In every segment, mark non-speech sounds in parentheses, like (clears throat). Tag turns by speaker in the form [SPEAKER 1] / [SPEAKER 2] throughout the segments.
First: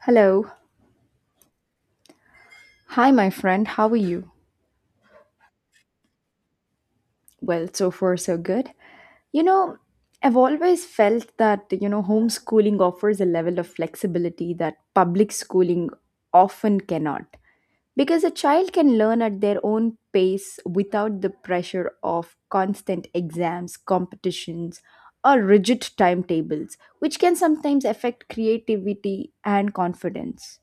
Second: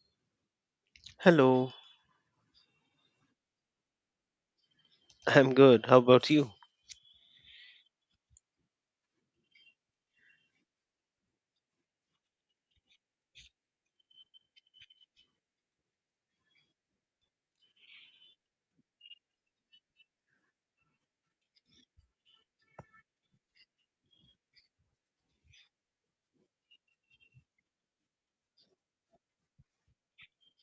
[SPEAKER 1] Hello.
[SPEAKER 2] Hello,
[SPEAKER 1] Hi, my friend. How are you?
[SPEAKER 2] I'm good. How about you?
[SPEAKER 1] Well, so far, so good. You know, I've always felt that, homeschooling offers a level of flexibility that public schooling often cannot. Because a child can learn at their own pace without the pressure of constant exams, competitions, or rigid timetables, which can sometimes affect creativity and confidence.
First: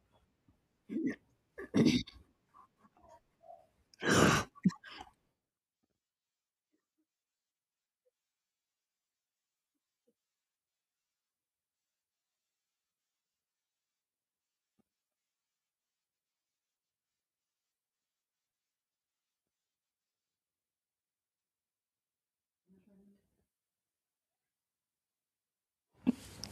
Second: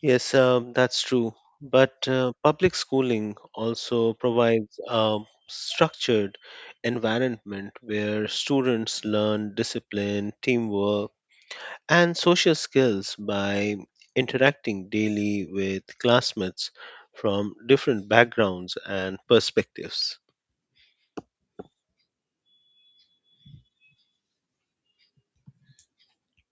[SPEAKER 2] Yes, that's true. But public schooling also provides a structured environment where students learn discipline, teamwork, and social skills by interacting daily with classmates from different backgrounds and perspectives.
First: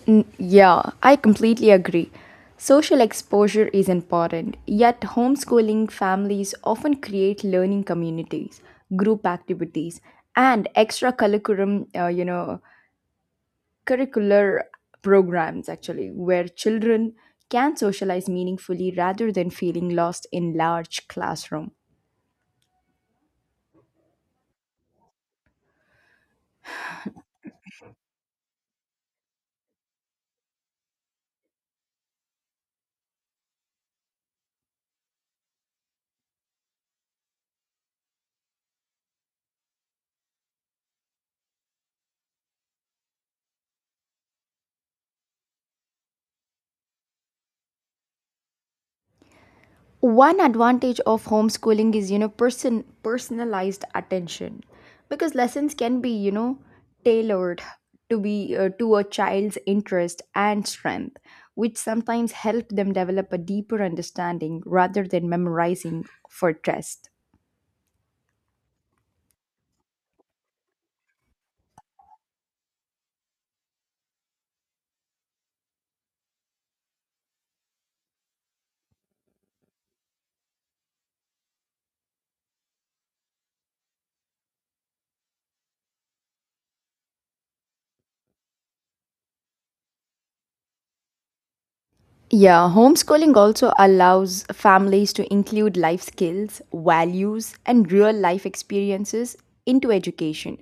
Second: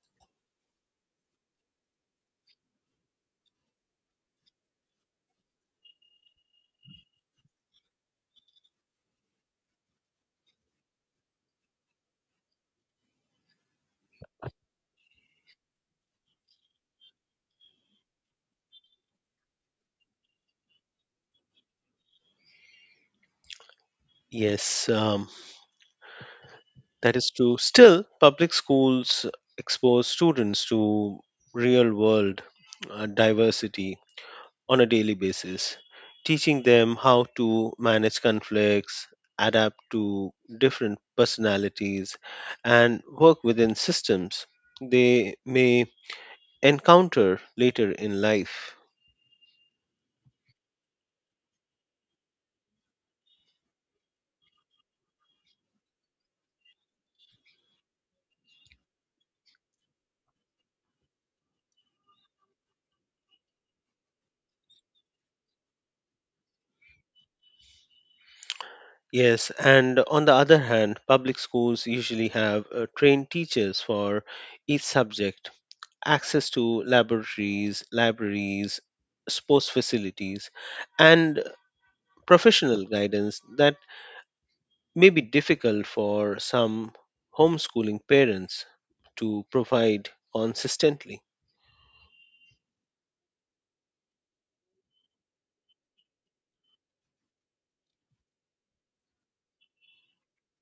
[SPEAKER 1] Yeah, I completely agree. Social exposure is important, yet homeschooling families often create learning communities, group activities, and extra curriculum, curricular programs actually, where children can socialize meaningfully rather than feeling lost in large classroom.
[SPEAKER 2] Yes, that is true. Still, public schools expose students to real world diversity on a daily basis, teaching them how to manage conflicts, adapt to different personalities, and work within systems they may encounter later in life.
[SPEAKER 1] One advantage of homeschooling is personalized attention, because lessons can be tailored to be to a child's interest and strength, which sometimes help them develop a deeper understanding rather than memorizing for test.
[SPEAKER 2] Yes, and on the other hand, public schools usually have trained teachers for each subject access to laboratories, libraries, sports facilities, and professional guidance that may be difficult for some homeschooling parents to provide consistently.
[SPEAKER 1] Yeah, homeschooling also allows families to include life skills, values, and real life experiences into education,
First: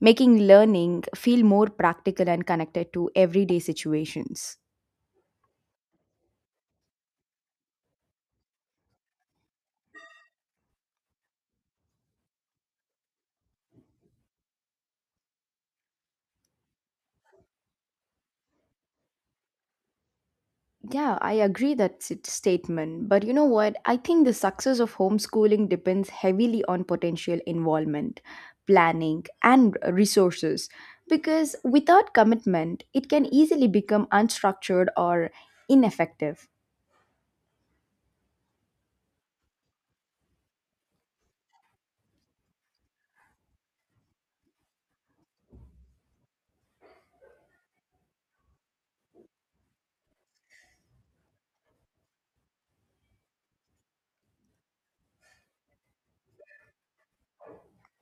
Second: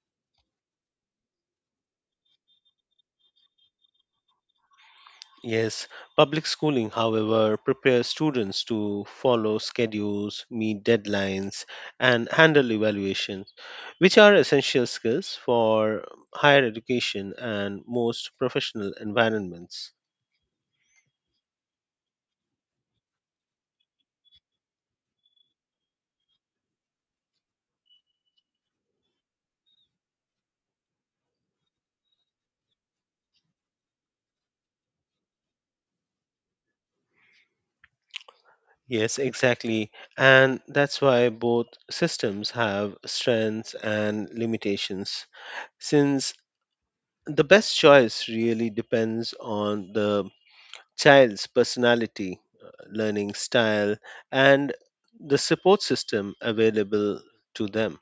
[SPEAKER 1] making learning feel more practical and connected to everyday situations.
[SPEAKER 2] Yes, public schooling, however, prepares students to follow schedules, meet deadlines, and handle evaluations, which are essential skills for higher education and most professional environments.
[SPEAKER 1] Yeah, I agree that statement. But you know what? I think the success of homeschooling depends heavily on potential involvement, planning, and resources. Because without commitment, it can easily become unstructured or ineffective.
[SPEAKER 2] Yes, exactly. And that's why both systems have strengths and limitations, since the best choice really depends on the child's personality, learning style, and the support system available to them.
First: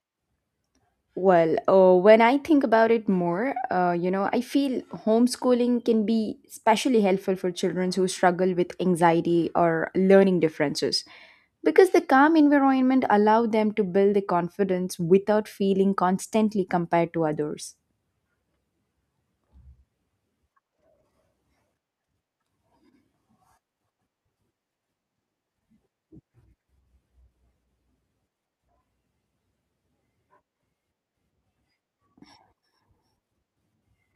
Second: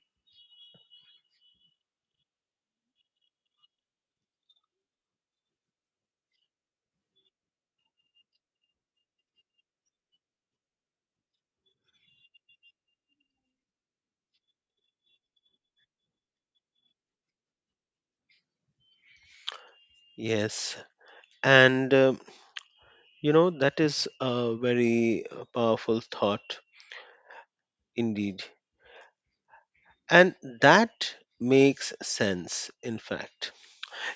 [SPEAKER 1] Well, when I think about it more, I feel homeschooling can be especially helpful for children who struggle with anxiety or learning differences, because the calm environment allow them to build the confidence without feeling constantly compared to others.
[SPEAKER 2] Yes. And that is a very powerful thought indeed. And that makes sense, in fact.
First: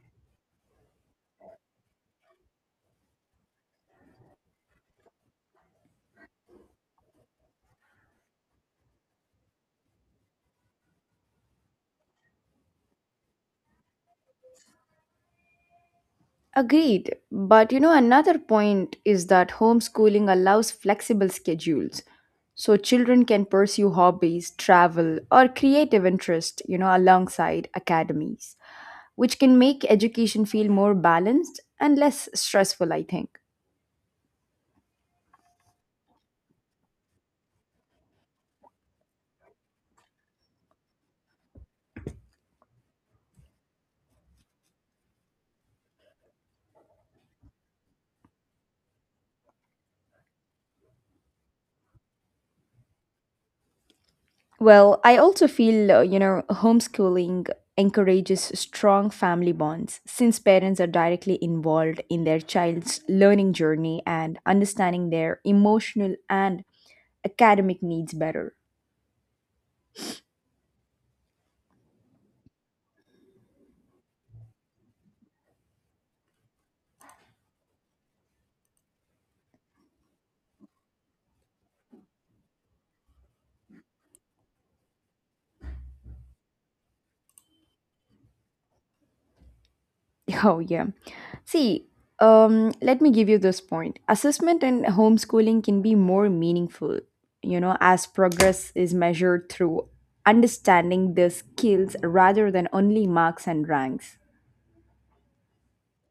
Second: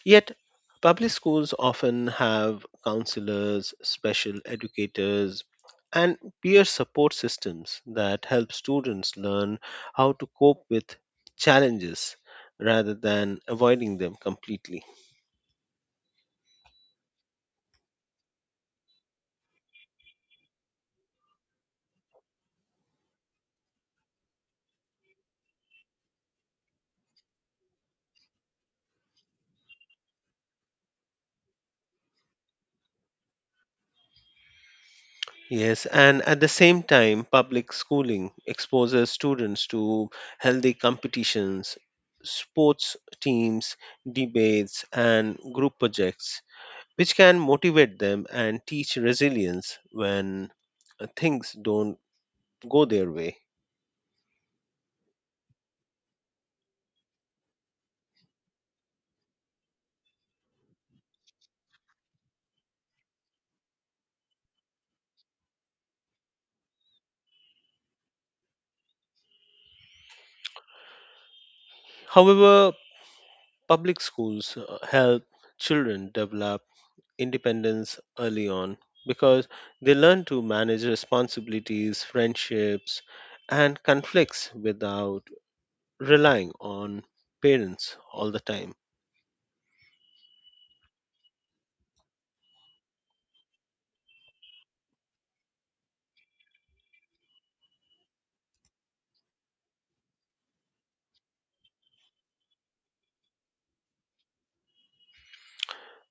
[SPEAKER 2] Yet, public schools often have counselors, special educators, and peer support systems that help students learn how to cope with challenges rather than avoiding them completely.
[SPEAKER 1] Agreed. But you know, another point is that homeschooling allows flexible schedules. So children can pursue hobbies, travel, or creative interest, alongside academies, which can make education feel more balanced and less stressful, I think.
[SPEAKER 2] Yes, and at the same time, public schooling exposes students to healthy competitions, sports teams, debates, and group projects which can motivate them and teach resilience when things don't go their way.
[SPEAKER 1] Well, I also feel, homeschooling encourages strong family bonds since parents are directly involved in their child's learning journey and understanding their emotional and academic needs better.
[SPEAKER 2] However, public schools help children develop independence early on because they learn to manage responsibilities, friendships, and conflicts without relying on parents all the time.
[SPEAKER 1] (laughs) Oh, yeah. See, let me give you this point. Assessment and homeschooling can be more meaningful, as progress is measured through understanding the skills rather than only marks and ranks.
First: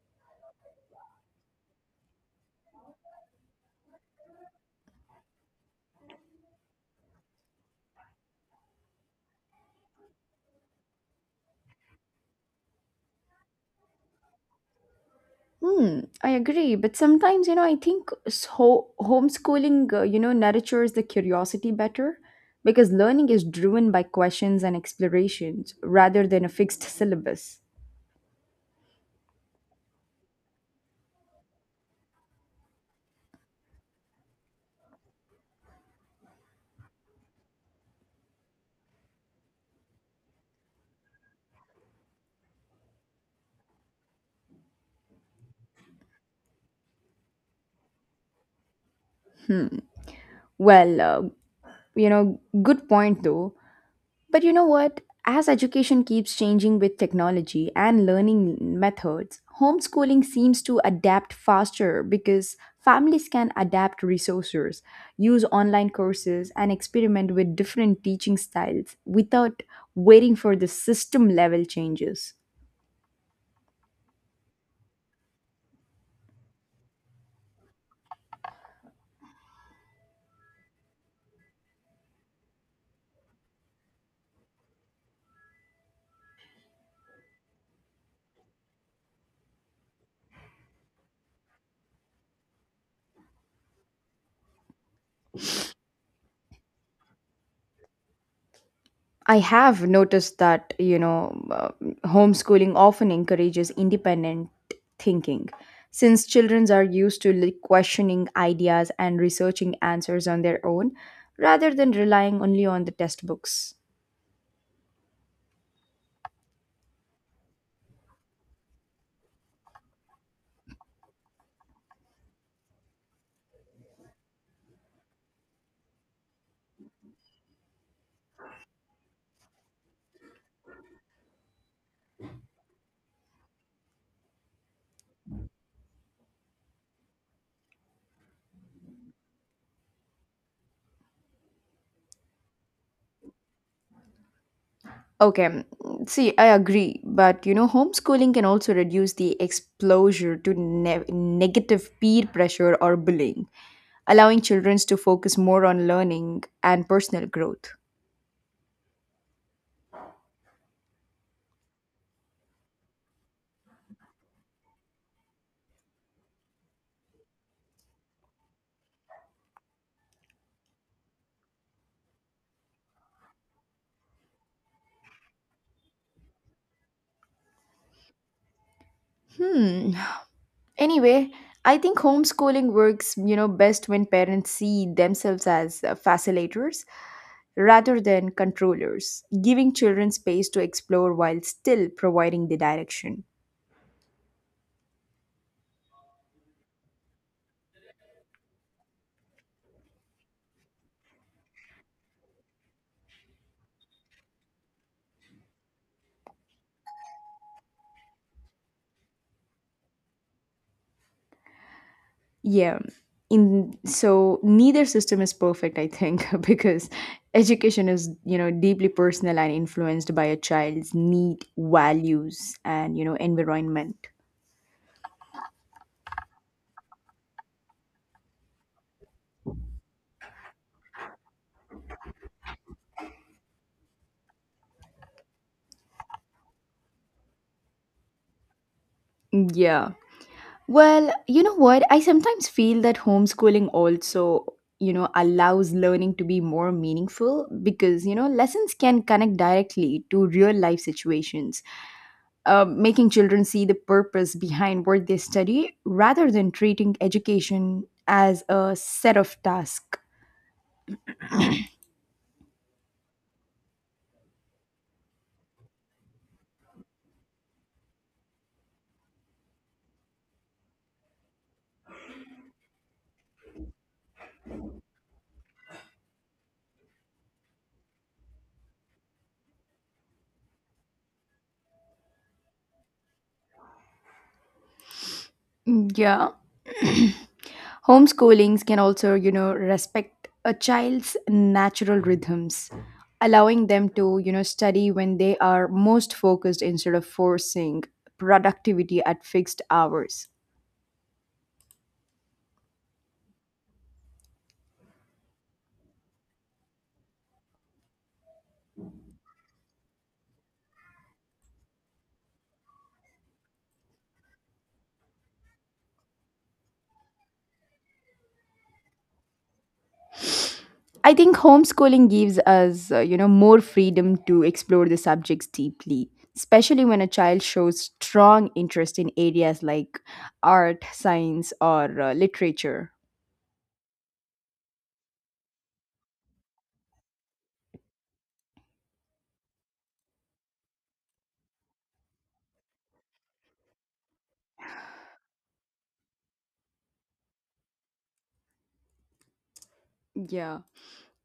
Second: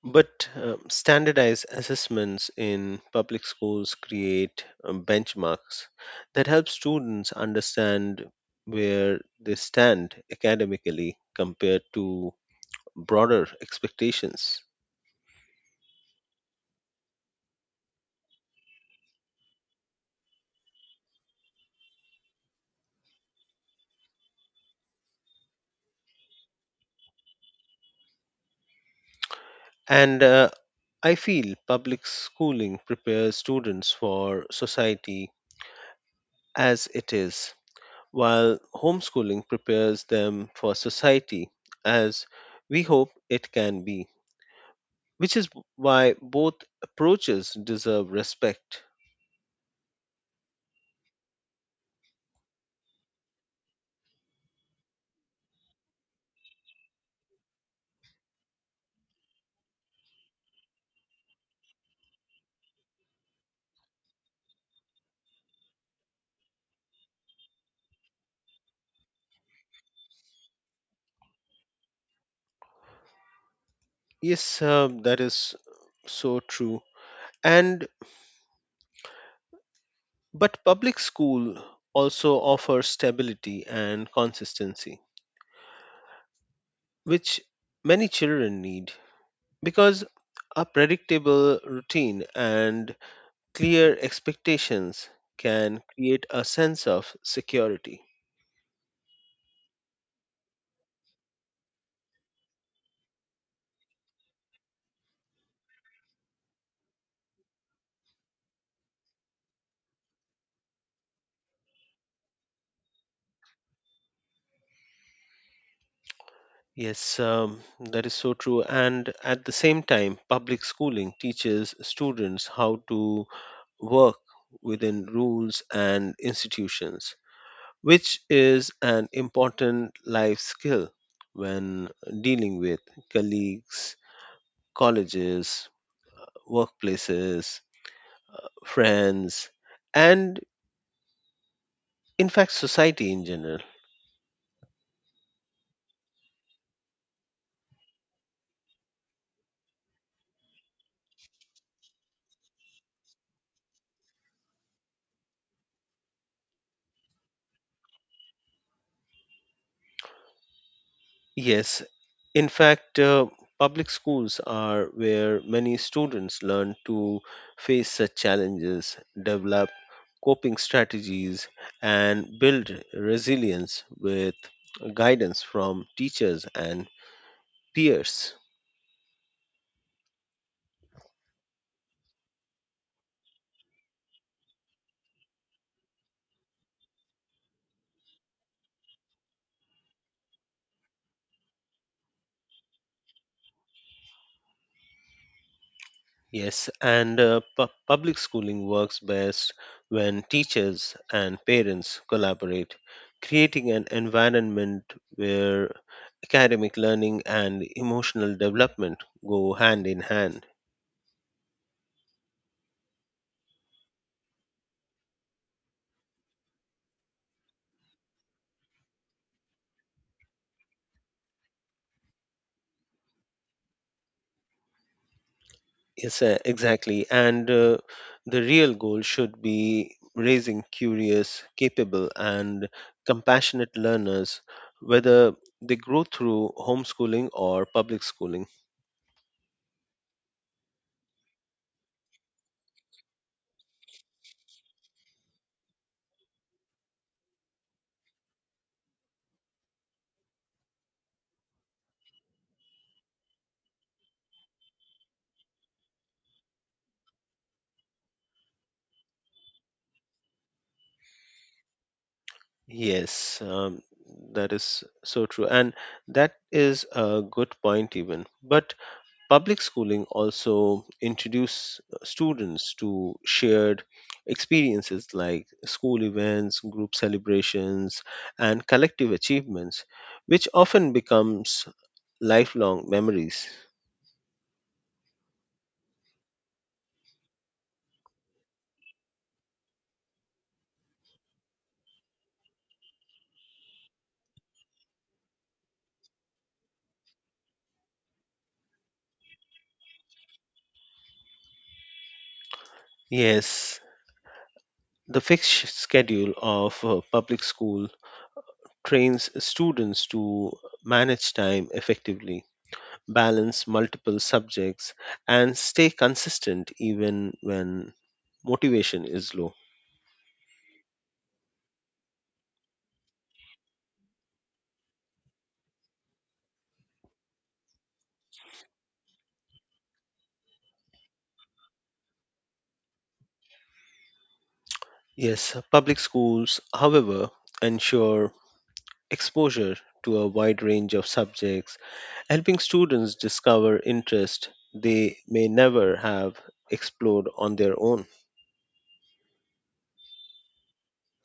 [SPEAKER 2] But standardized assessments in public schools create benchmarks that help students understand where they stand academically compared to broader expectations.
[SPEAKER 1] Hmm, I agree, but sometimes, I think so homeschooling, nurtures the curiosity better because learning is driven by questions and explorations rather than a fixed syllabus.
[SPEAKER 2] And I feel public schooling prepares students for society as it is, while homeschooling prepares them for society as we hope it can be, which is why both approaches deserve respect.
[SPEAKER 1] Well, uh, Good point though. But you know what? As education keeps changing with technology and learning methods, homeschooling seems to adapt faster because families can adapt resources, use online courses, and experiment with different teaching styles without waiting for the system level changes.
[SPEAKER 2] Yes, that is so true. And but public school also offers stability and consistency, which many children need because a predictable routine and clear expectations can create a sense of security.
[SPEAKER 1] I have noticed that, homeschooling often encourages independent thinking. Since children are used to like, questioning ideas and researching answers on their own rather than relying only on the textbooks.
[SPEAKER 2] Yes, that is so true. And at the same time, public schooling teaches students how to work within rules and institutions, which is an important life skill when dealing with colleagues, colleges, workplaces, friends, and in fact, society in general.
[SPEAKER 1] Okay, mm, see, I agree, but homeschooling can also reduce the exposure to negative peer pressure or bullying, allowing children to focus more on learning and personal growth.
[SPEAKER 2] Yes, in fact, public schools are where many students learn to face such challenges, develop coping strategies, and build resilience with guidance from teachers and peers.
[SPEAKER 1] Hmm. Anyway, I think homeschooling works, best when parents see themselves as facilitators rather than controllers, giving children space to explore while still providing the direction.
[SPEAKER 2] Yes, and public schooling works best when teachers and parents collaborate, creating an environment where academic learning and emotional development go hand in hand.
[SPEAKER 1] Yeah. In so neither system is perfect, I think, (laughs) because education is, deeply personal and influenced by a child's need, values, and, environment.
[SPEAKER 2] Yes, exactly. And the real goal should be raising curious, capable, and compassionate learners, whether they grow through homeschooling or public schooling.
[SPEAKER 1] Yeah. Well, you know what? I sometimes feel that homeschooling also, allows learning to be more meaningful because, lessons can connect directly to real life situations, making children see the purpose behind what they study rather than treating education as a set of tasks.
[SPEAKER 2] Yes, that is so true. And that is a good point, even. But public schooling also introduce students to shared experiences like school events, group celebrations, and collective achievements, which often becomes lifelong memories.
[SPEAKER 1] Yeah. (clears throat) Homeschoolings can also, respect a child's natural rhythms, allowing them to, study when they are most focused instead of forcing productivity at fixed hours.
[SPEAKER 2] Yes, the fixed schedule of public school trains students to manage time effectively balance multiple subjects, and stay consistent even when motivation is low.
[SPEAKER 1] I think homeschooling gives us, more freedom to explore the subjects deeply, especially when a child shows strong interest in areas like art, science, or literature.
[SPEAKER 2] Yes, public schools, however, ensure exposure to a wide range of subjects, helping students discover interest they may never have explored on their own.
[SPEAKER 1] Yeah.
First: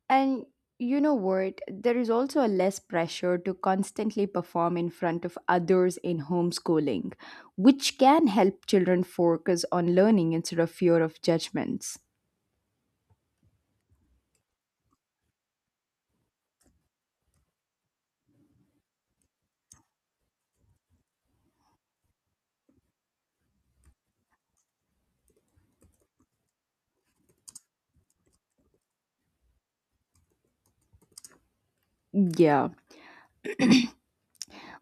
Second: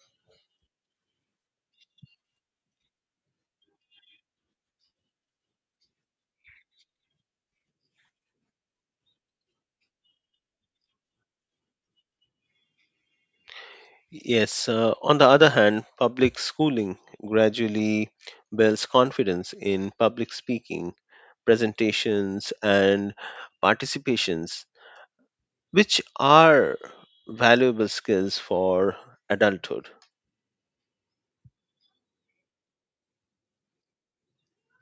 [SPEAKER 1] And you know what? There is also a less pressure to constantly perform in front of others in homeschooling, which can help children focus on learning instead of fear of judgments.
[SPEAKER 2] Yes, on the other hand, public schooling gradually builds confidence in public speaking, presentations, and participations which are valuable skills for adulthood.
[SPEAKER 1] Yeah.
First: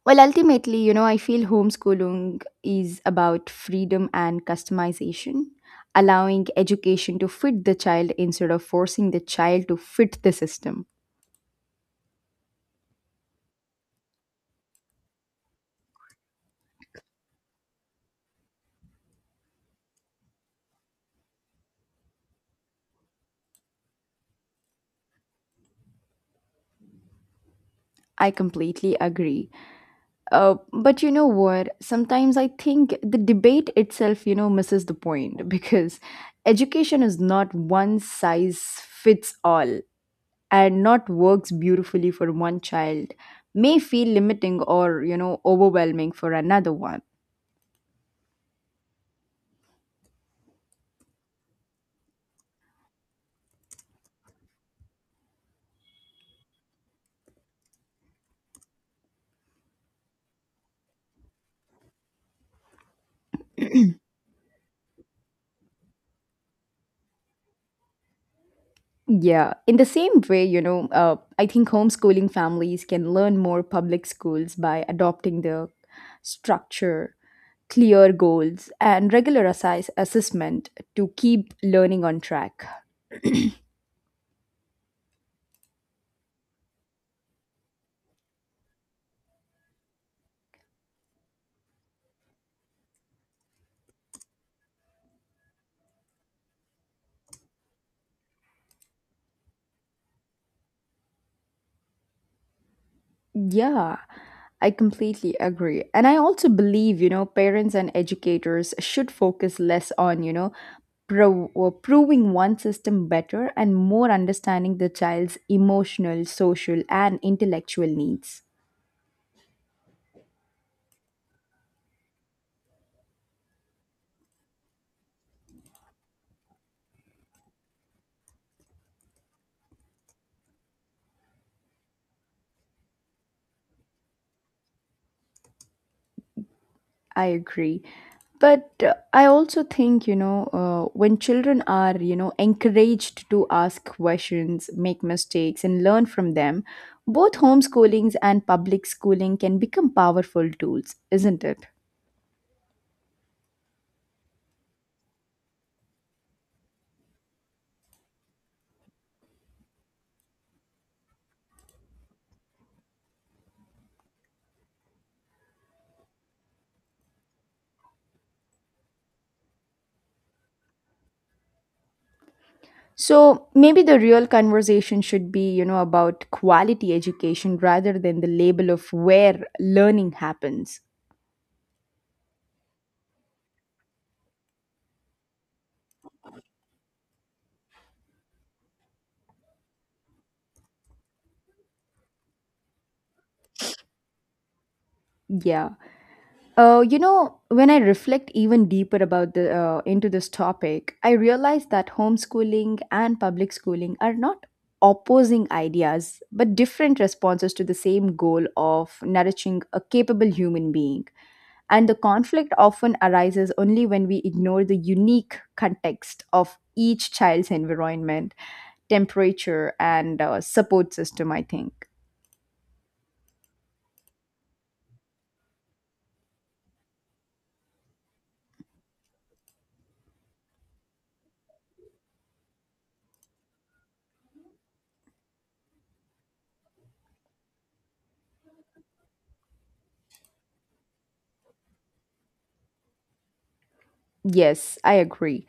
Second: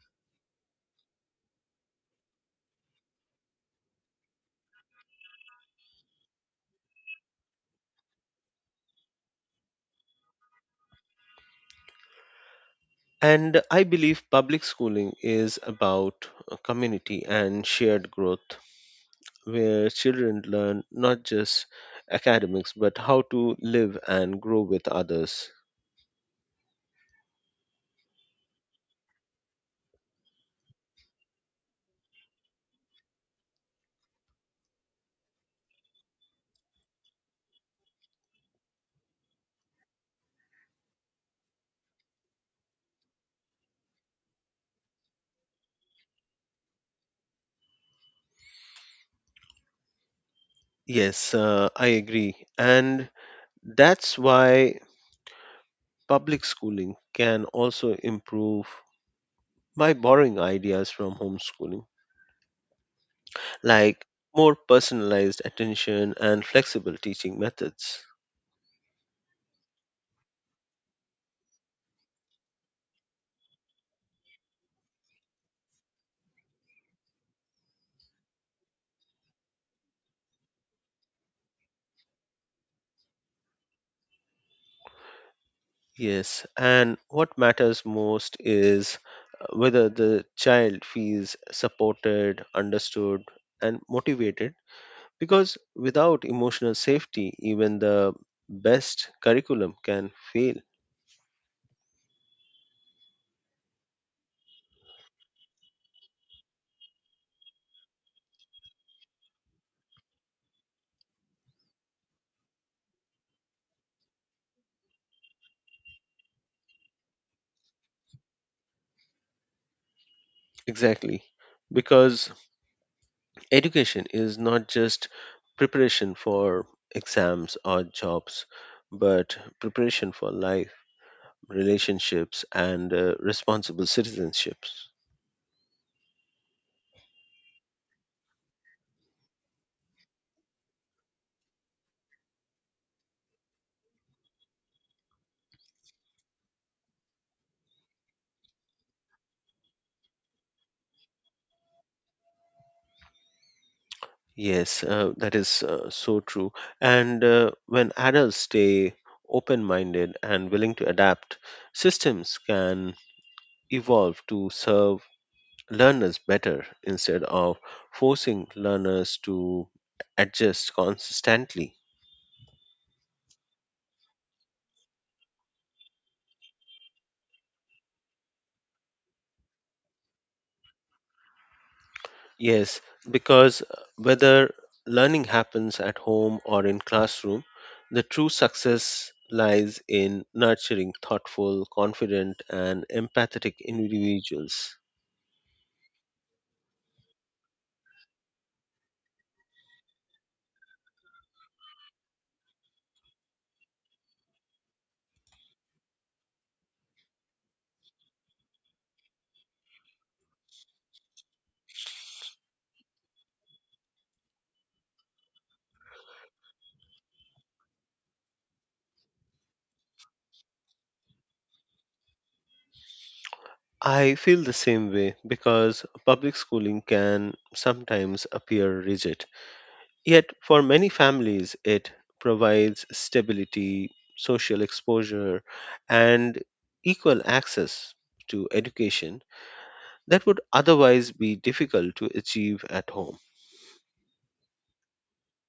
[SPEAKER 1] Well, ultimately, I feel homeschooling is about freedom and customization, allowing education to fit the child instead of forcing the child to fit the system.
[SPEAKER 2] And I believe public schooling is about community and shared growth, where children learn not just academics but how to live and grow with others.
[SPEAKER 1] I completely agree. But you know what? Sometimes I think the debate itself, misses the point (laughs) because education is not one size fits all, and not works beautifully for one child may feel limiting or, overwhelming for another one.
[SPEAKER 2] Yes, I agree. And that's why public schooling can also improve by borrowing ideas from homeschooling like more personalized attention and flexible teaching methods.
[SPEAKER 1] Yeah, in the same way, I think homeschooling families can learn more public schools by adopting the structure, clear goals, and regular assessment to keep learning on track.
[SPEAKER 2] Yes, and what matters most is whether the child feels supported, understood, and motivated because without emotional safety, even the best curriculum can fail.
[SPEAKER 1] Yeah, I completely agree. And I also believe, parents and educators should focus less on, you know, pro- or proving one system better and more understanding the child's emotional, social, and intellectual needs.
[SPEAKER 2] Exactly. Because education is not just preparation for exams or jobs, but preparation for life, relationships, and responsible citizenships.
[SPEAKER 1] I agree. But I also think, when children are, encouraged to ask questions, make mistakes, and learn from them, both homeschoolings and public schooling can become powerful tools, isn't it?
[SPEAKER 2] Yes, that is so true. And when adults stay open minded and willing to adapt, systems can evolve to serve learners better instead of forcing learners to adjust constantly.
[SPEAKER 1] So maybe the real conversation should be, about quality education rather than the label of where learning happens.
[SPEAKER 2] Yes, because whether learning happens at home or in classroom, the true success lies in nurturing thoughtful, confident, and empathetic individuals.
[SPEAKER 1] Yeah. You know, when I reflect even deeper about the into this topic, I realize that homeschooling and public schooling are not opposing ideas, but different responses to the same goal of nourishing a capable human being. And the conflict often arises only when we ignore the unique context of each child's environment, temperature, and support system, I think.
[SPEAKER 2] I feel the same way because public schooling can sometimes appear rigid. Yet, for many families, it provides stability, social exposure, and equal access to education that would otherwise be difficult to achieve at home.
[SPEAKER 1] Yes, I agree.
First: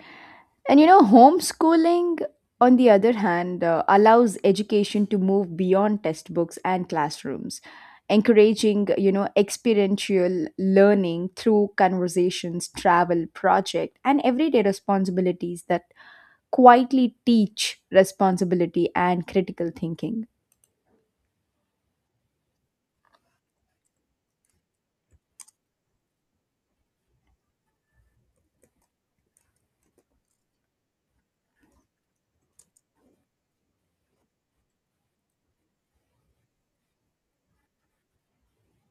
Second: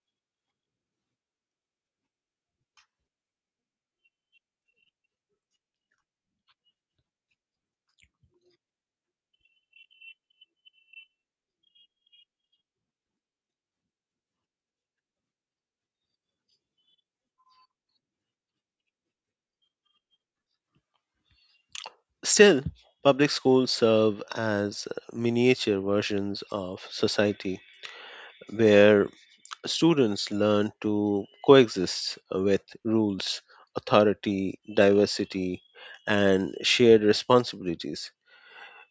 [SPEAKER 1] And you know, homeschooling, on the other hand, allows education to move beyond textbooks and classrooms, encouraging, experiential learning through conversations, travel, project, and everyday responsibilities that quietly teach responsibility and critical thinking.
[SPEAKER 2] Still, public schools serve as miniature versions of society where students learn to coexist with rules, authority, diversity, and shared responsibilities,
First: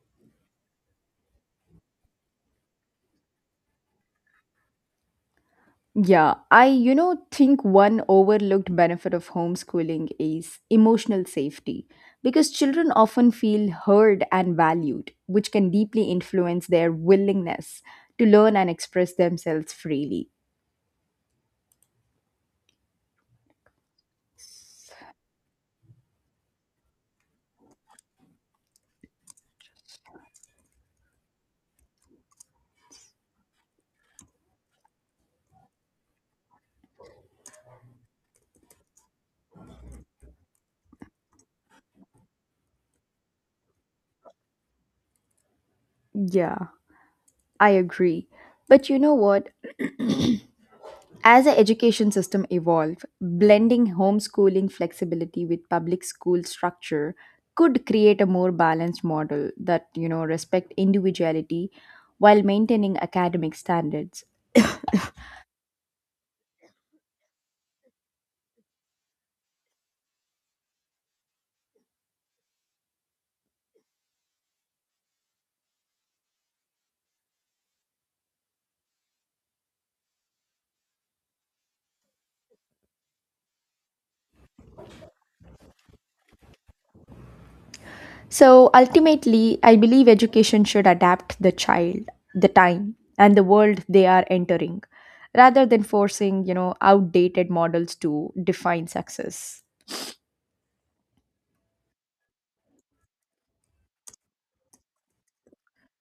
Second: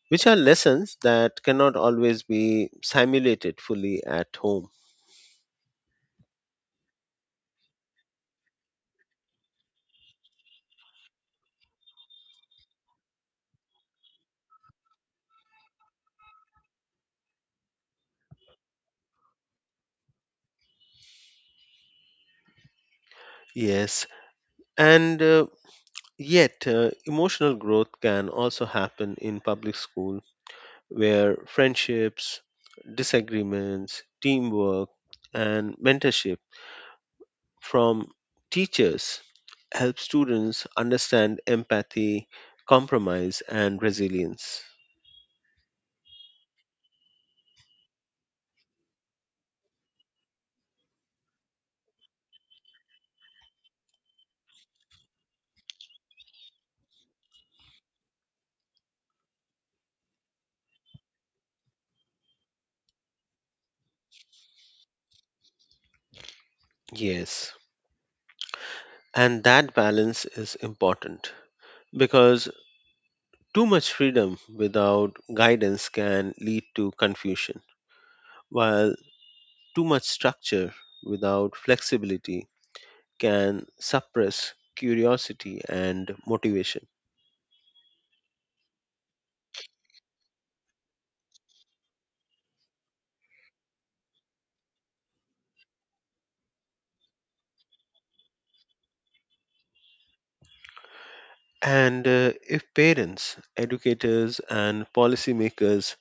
[SPEAKER 2] which are lessons that cannot always be simulated fully at home.
[SPEAKER 1] Yeah, I, think one overlooked benefit of homeschooling is emotional safety because children often feel heard and valued, which can deeply influence their willingness to learn and express themselves freely.
[SPEAKER 2] Yes, and yet emotional growth can also happen in public school where friendships, disagreements, teamwork, and mentorship from teachers help students understand empathy, compromise, and resilience.
[SPEAKER 1] Yeah, I agree. But you know what? As the education system evolved, blending homeschooling flexibility with public school structure could create a more balanced model that, respect individuality while maintaining academic standards.
[SPEAKER 2] Yes, and that balance is important because too much freedom without guidance can lead to confusion, while too much structure without flexibility can suppress curiosity and motivation.
[SPEAKER 1] So ultimately, I believe education should adapt the child, the time, and the world they are entering rather than forcing, outdated models to define success.
[SPEAKER 2] And if parents, educators, and policymakers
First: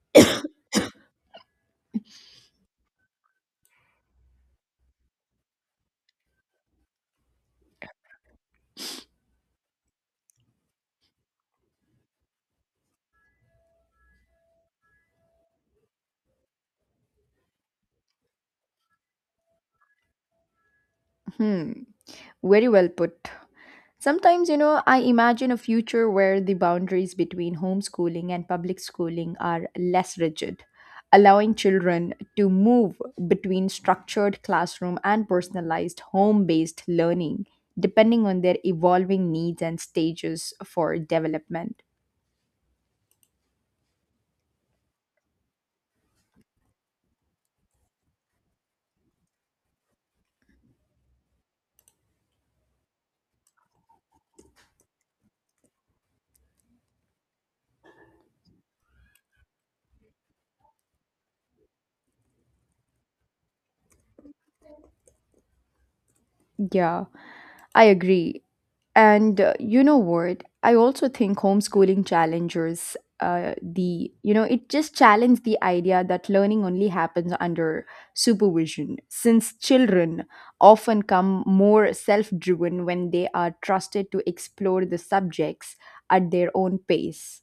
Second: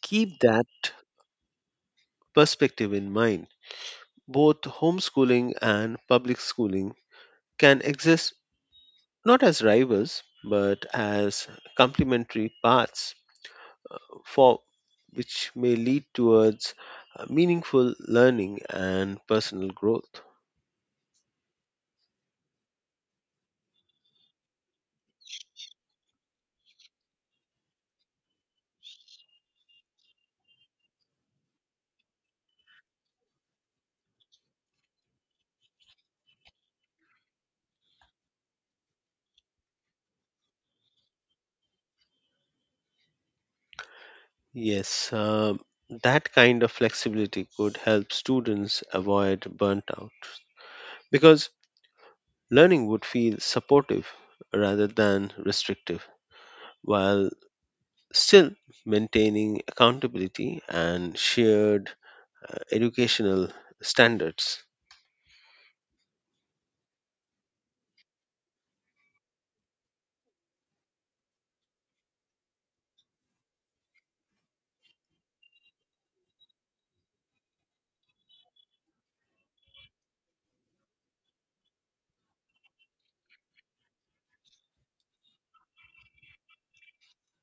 [SPEAKER 2] keep that perspective in mind, both homeschooling and public schooling can exist not as rivals but as complementary paths for which may lead towards meaningful learning and personal growth.
[SPEAKER 1] Hmm. Very well put. Sometimes, I imagine a future where the boundaries between homeschooling and public schooling are less rigid, allowing children to move between structured classroom and personalized home based learning, depending on their evolving needs and stages for development.
[SPEAKER 2] Yes, that kind of flexibility could help students avoid burnt out because learning would feel supportive rather than restrictive, while still maintaining accountability and shared educational standards.
[SPEAKER 1] Yeah, I agree. And you know what? I also think homeschooling challenges it just challenged the idea that learning only happens under supervision, since children often come more self driven when they are trusted to explore the subjects at their own pace.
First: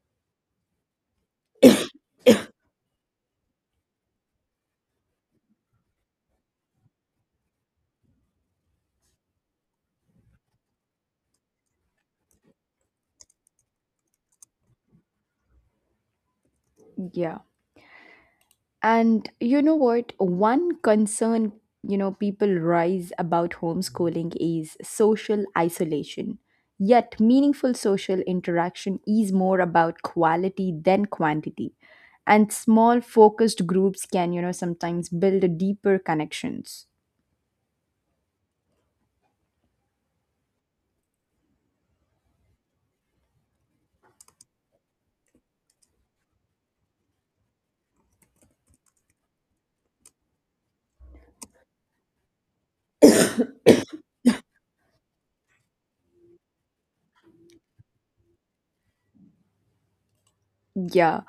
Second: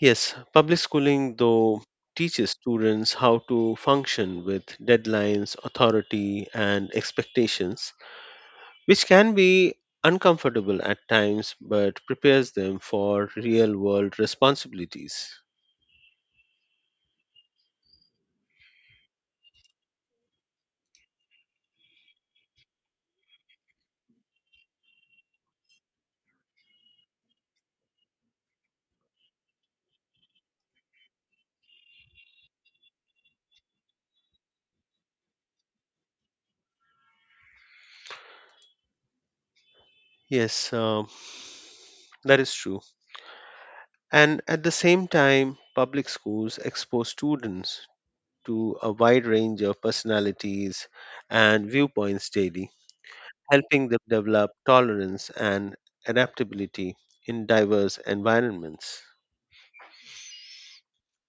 [SPEAKER 2] Yes, public schooling, though, teaches students how to function with deadlines, authority, and expectations, which can be uncomfortable at times but prepares them for real world responsibilities.
[SPEAKER 1] Yeah. And you know what? One concern, people rise about homeschooling is social isolation. Yet, meaningful social interaction is more about quality than quantity. And small focused groups can, sometimes build deeper connections.
[SPEAKER 2] Yes, that is true. And at the same time, public schools expose students to a wide range of personalities and viewpoints daily, helping them develop tolerance and adaptability in diverse environments.
[SPEAKER 1] Yeah.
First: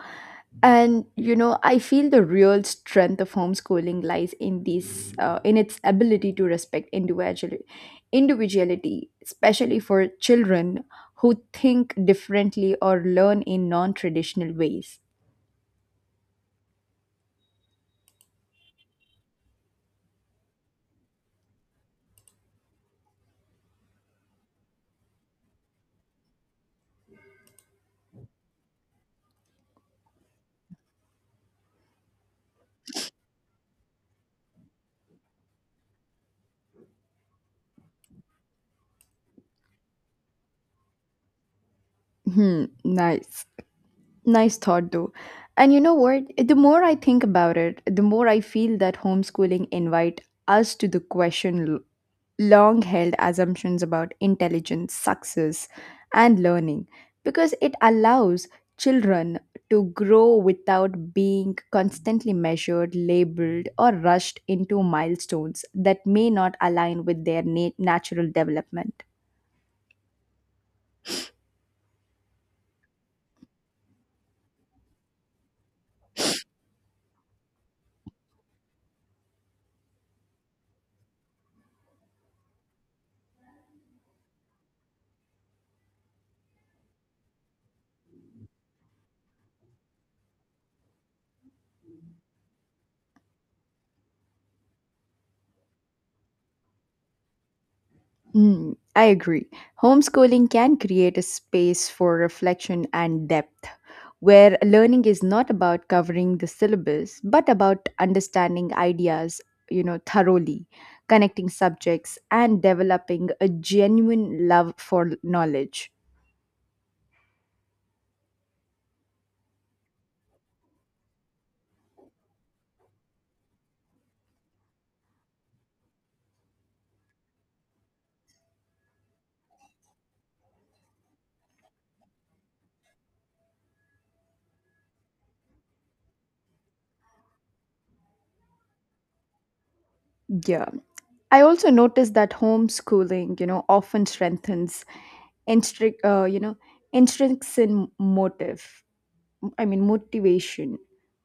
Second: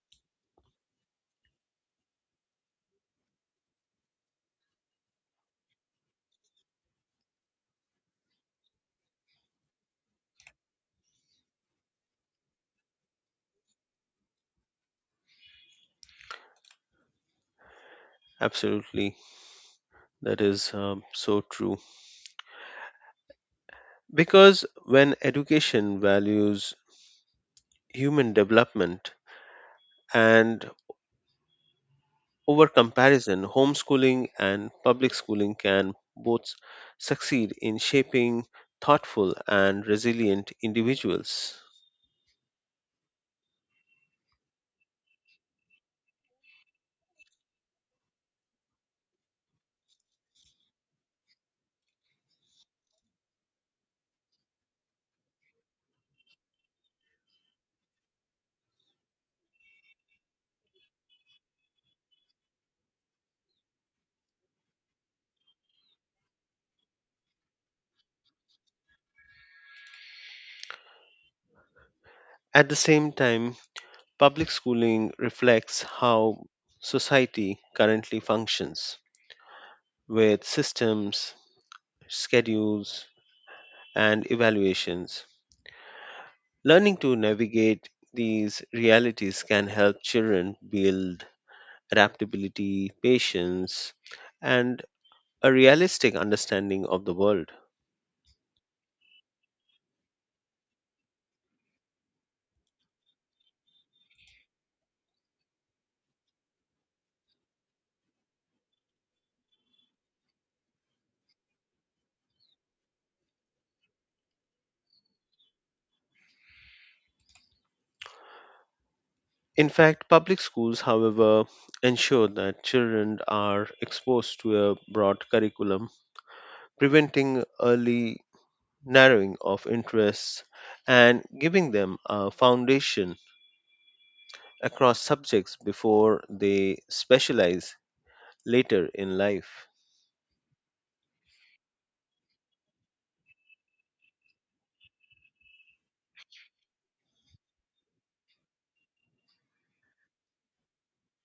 [SPEAKER 1] And you know, I feel the real strength of homeschooling lies in this in its ability to respect individuality, especially for children who think differently or learn in non-traditional ways.
[SPEAKER 2] Absolutely, that is so true. Because when education values human development and over comparison, homeschooling and public schooling can both succeed in shaping thoughtful and resilient individuals.
[SPEAKER 1] Hmm, nice. Nice thought, though. And you know what? The more I think about it, the more I feel that homeschooling invite us to the question long held assumptions about intelligence, success, and learning, because it allows children to grow without being constantly measured, labeled, or rushed into milestones that may not align with their natural development.
[SPEAKER 2] At the same time, public schooling reflects how society currently functions with systems, schedules, and evaluations. Learning to navigate these realities can help children build adaptability, patience, and a realistic understanding of the world.
[SPEAKER 1] Mm, I agree. Homeschooling can create a space for reflection and depth, where learning is not about covering the syllabus, but about understanding ideas, thoroughly, connecting subjects, and developing a genuine love for knowledge.
[SPEAKER 2] In fact, public schools, however, ensure that children are exposed to a broad curriculum, preventing early narrowing of interests and giving them a foundation across subjects before they specialize later in life.
[SPEAKER 1] Yeah. I also noticed that homeschooling, often strengthens intrinsic, you know, intrinsic motive I mean, motivation.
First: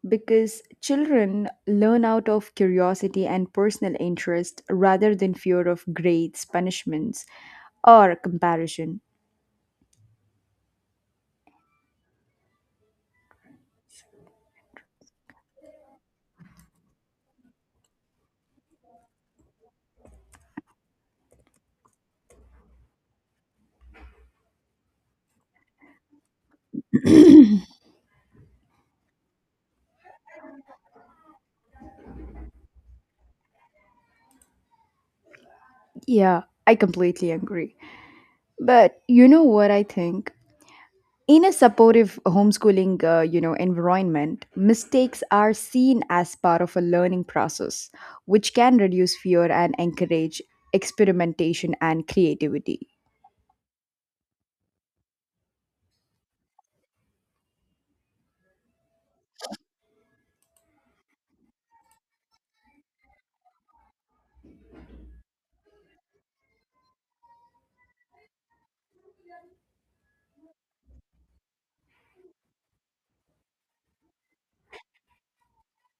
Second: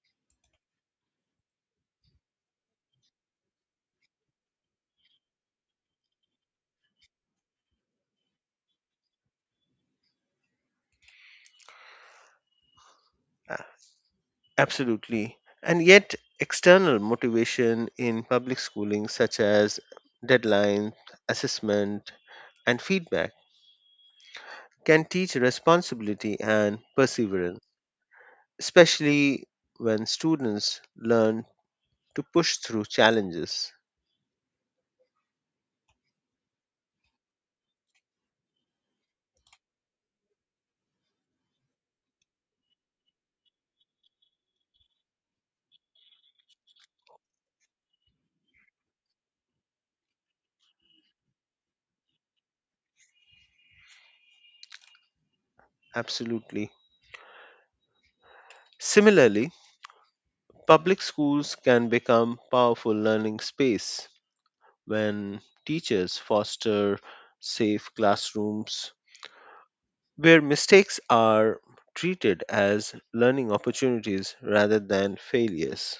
[SPEAKER 1] Because children learn out of curiosity and personal interest rather than fear of grades, punishments, or comparison.
[SPEAKER 2] A- Absolutely. And yet, external motivation in public schooling, such as deadlines, assessment, and feedback, can teach responsibility and perseverance, especially when students learn to push through challenges.
[SPEAKER 1] Yeah, I completely agree. But you know what I think? In a supportive homeschooling, environment, mistakes are seen as part of a learning process, which can reduce fear and encourage experimentation and creativity.
[SPEAKER 2] Absolutely. Similarly, public schools can become powerful learning space when teachers foster safe classrooms where mistakes are treated as learning opportunities rather than failures.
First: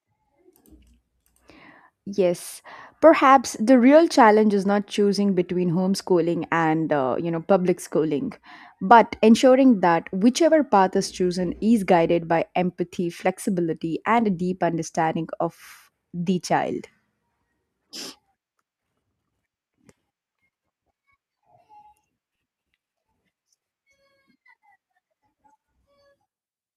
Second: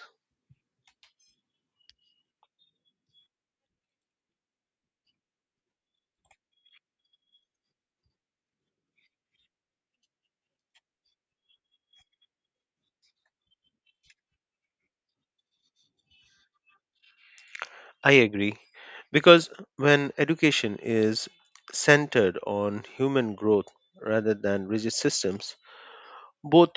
[SPEAKER 1] Yes, perhaps the real challenge is not choosing between homeschooling and public schooling, but ensuring that whichever path is chosen is guided by empathy, flexibility, and a deep understanding of the child.
[SPEAKER 2] I agree. Because when education is centered on human growth rather than rigid systems, both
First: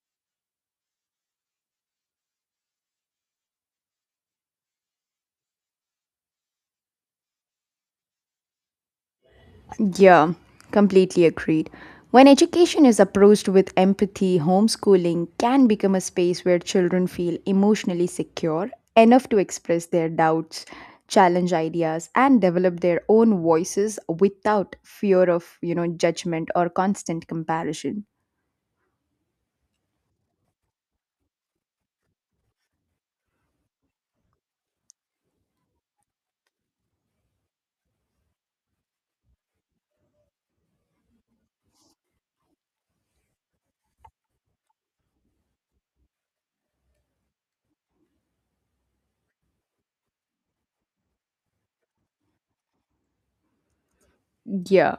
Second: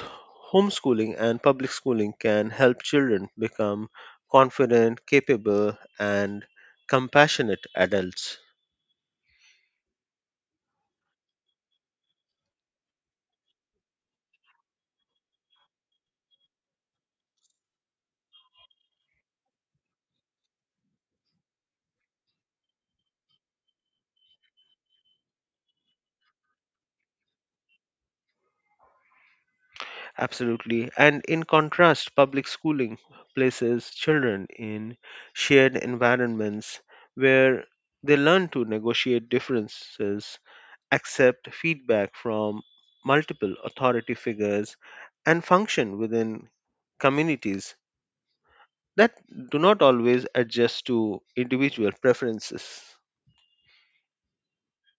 [SPEAKER 2] homeschooling and public schooling can help children become confident, capable, and compassionate adults.
[SPEAKER 1] Yeah, completely agreed. When education is approached with empathy, homeschooling can become a space where children feel emotionally secure enough to express their doubts, challenge ideas, and develop their own voices without fear of, judgment or constant comparison.
[SPEAKER 2] Absolutely. And in contrast, public schooling places children in shared environments where they learn to negotiate differences accept feedback from multiple authority figures, and function within communities that do not always adjust to individual preferences.
[SPEAKER 1] Yeah.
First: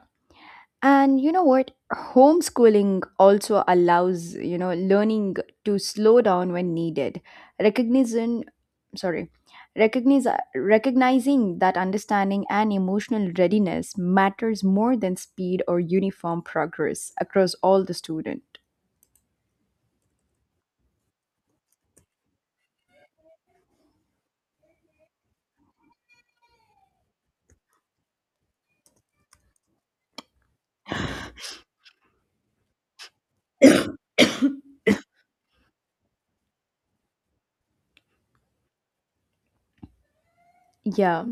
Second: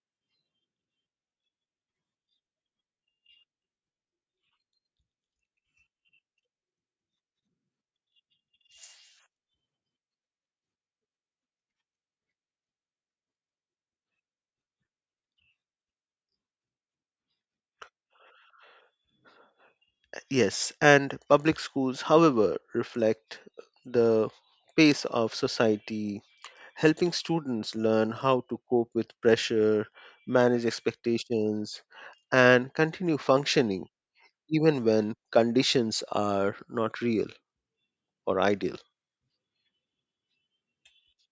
[SPEAKER 1] And you know what? Homeschooling also allows, learning to slow down when needed. Recognition, sorry, recognize, Recognizing that understanding and emotional readiness matters more than speed or uniform progress across all the student.
[SPEAKER 2] Yes, and public schools, however, reflect the pace of society, helping students learn how to cope with pressure, manage expectations, and continue functioning even when conditions are not real or ideal.
[SPEAKER 1] Yeah.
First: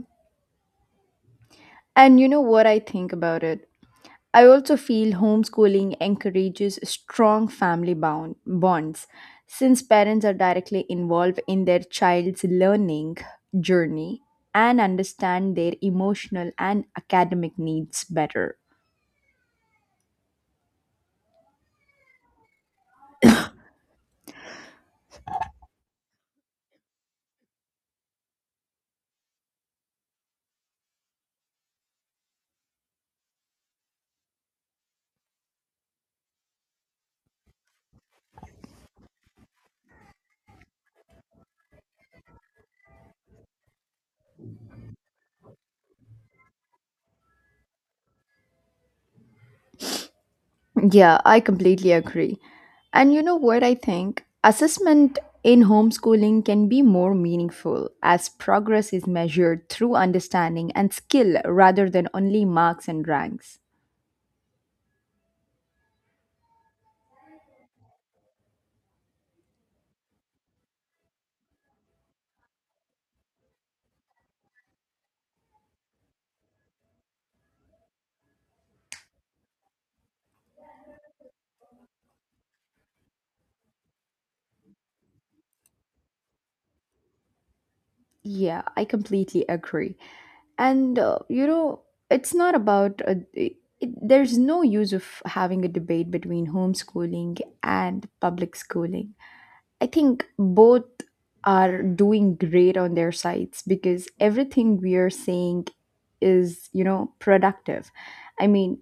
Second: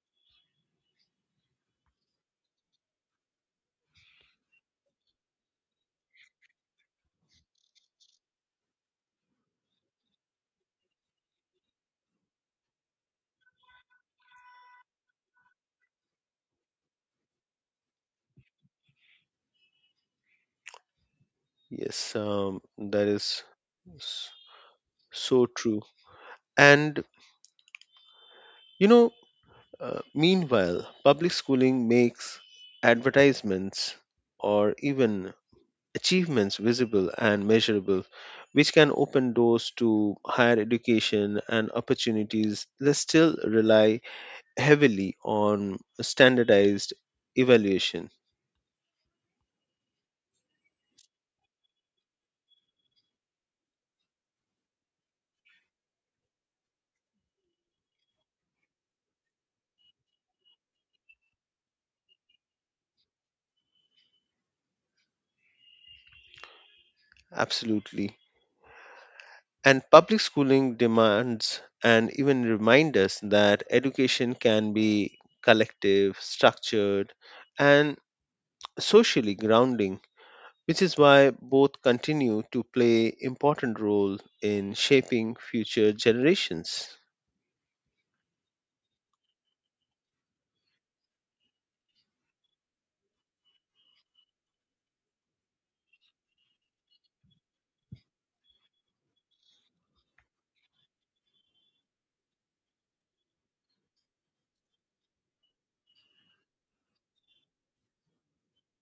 [SPEAKER 1] And you know what I think about it? I also feel homeschooling encourages strong family bound bonds since parents are directly involved in their child's learning journey and understand their emotional and academic needs better.
[SPEAKER 2] Yes, that is s- so true. And you know, meanwhile, public schooling makes advertisements or even achievements visible and measurable, which can open doors to higher education and opportunities that still rely heavily on standardized evaluation.
[SPEAKER 1] Yeah, I completely agree. And you know what I think? Assessment in homeschooling can be more meaningful as progress is measured through understanding and skill rather than only marks and ranks.
[SPEAKER 2] Absolutely. And public schooling demands and even remind us that education can be collective, structured, and socially grounding, which is why both continue to play important role in shaping future generations.
[SPEAKER 1] Yeah, I completely agree. And you know, it's not about there's no use of having a debate between homeschooling and public schooling. I think both are doing great on their sides, because everything we are saying is, productive. I mean,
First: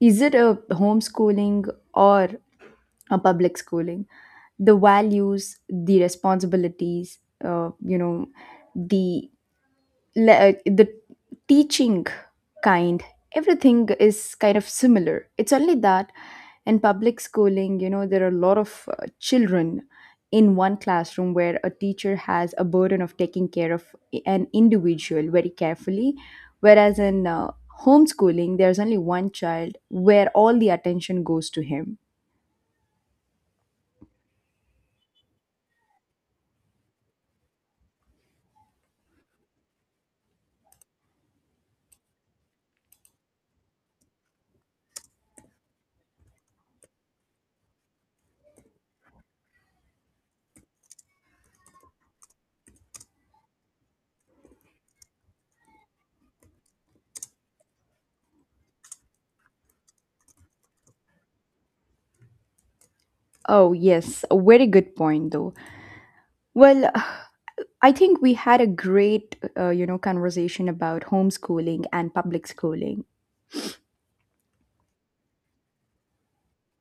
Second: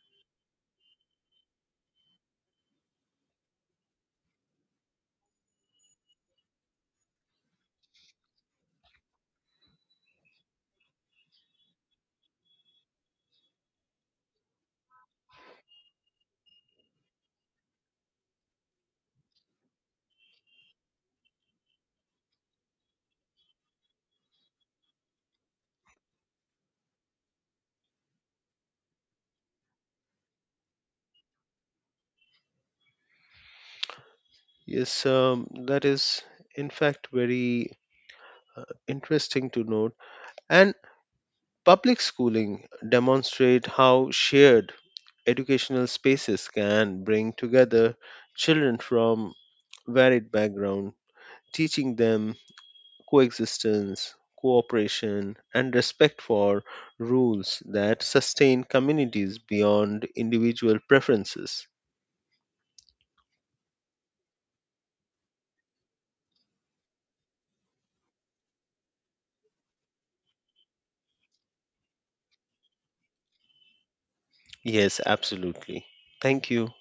[SPEAKER 1] is it a homeschooling or a public schooling, the values, the responsibilities, the the teaching kind, everything is kind of similar. It's only that in public schooling, there are a lot of children in one classroom where a teacher has a burden of taking care of an individual very carefully, whereas in homeschooling there's only one child where all the attention goes to him.
[SPEAKER 2] Yes, that is in fact very interesting to note. And public schooling demonstrate how shared educational spaces can bring together children from varied background, teaching them coexistence, cooperation, and respect for rules that sustain communities beyond individual preferences.
[SPEAKER 1] Oh yes, a very good point though. Well, (sighs) I think we had a great, conversation about homeschooling and public schooling.
[SPEAKER 2] Yes, absolutely. Thank you.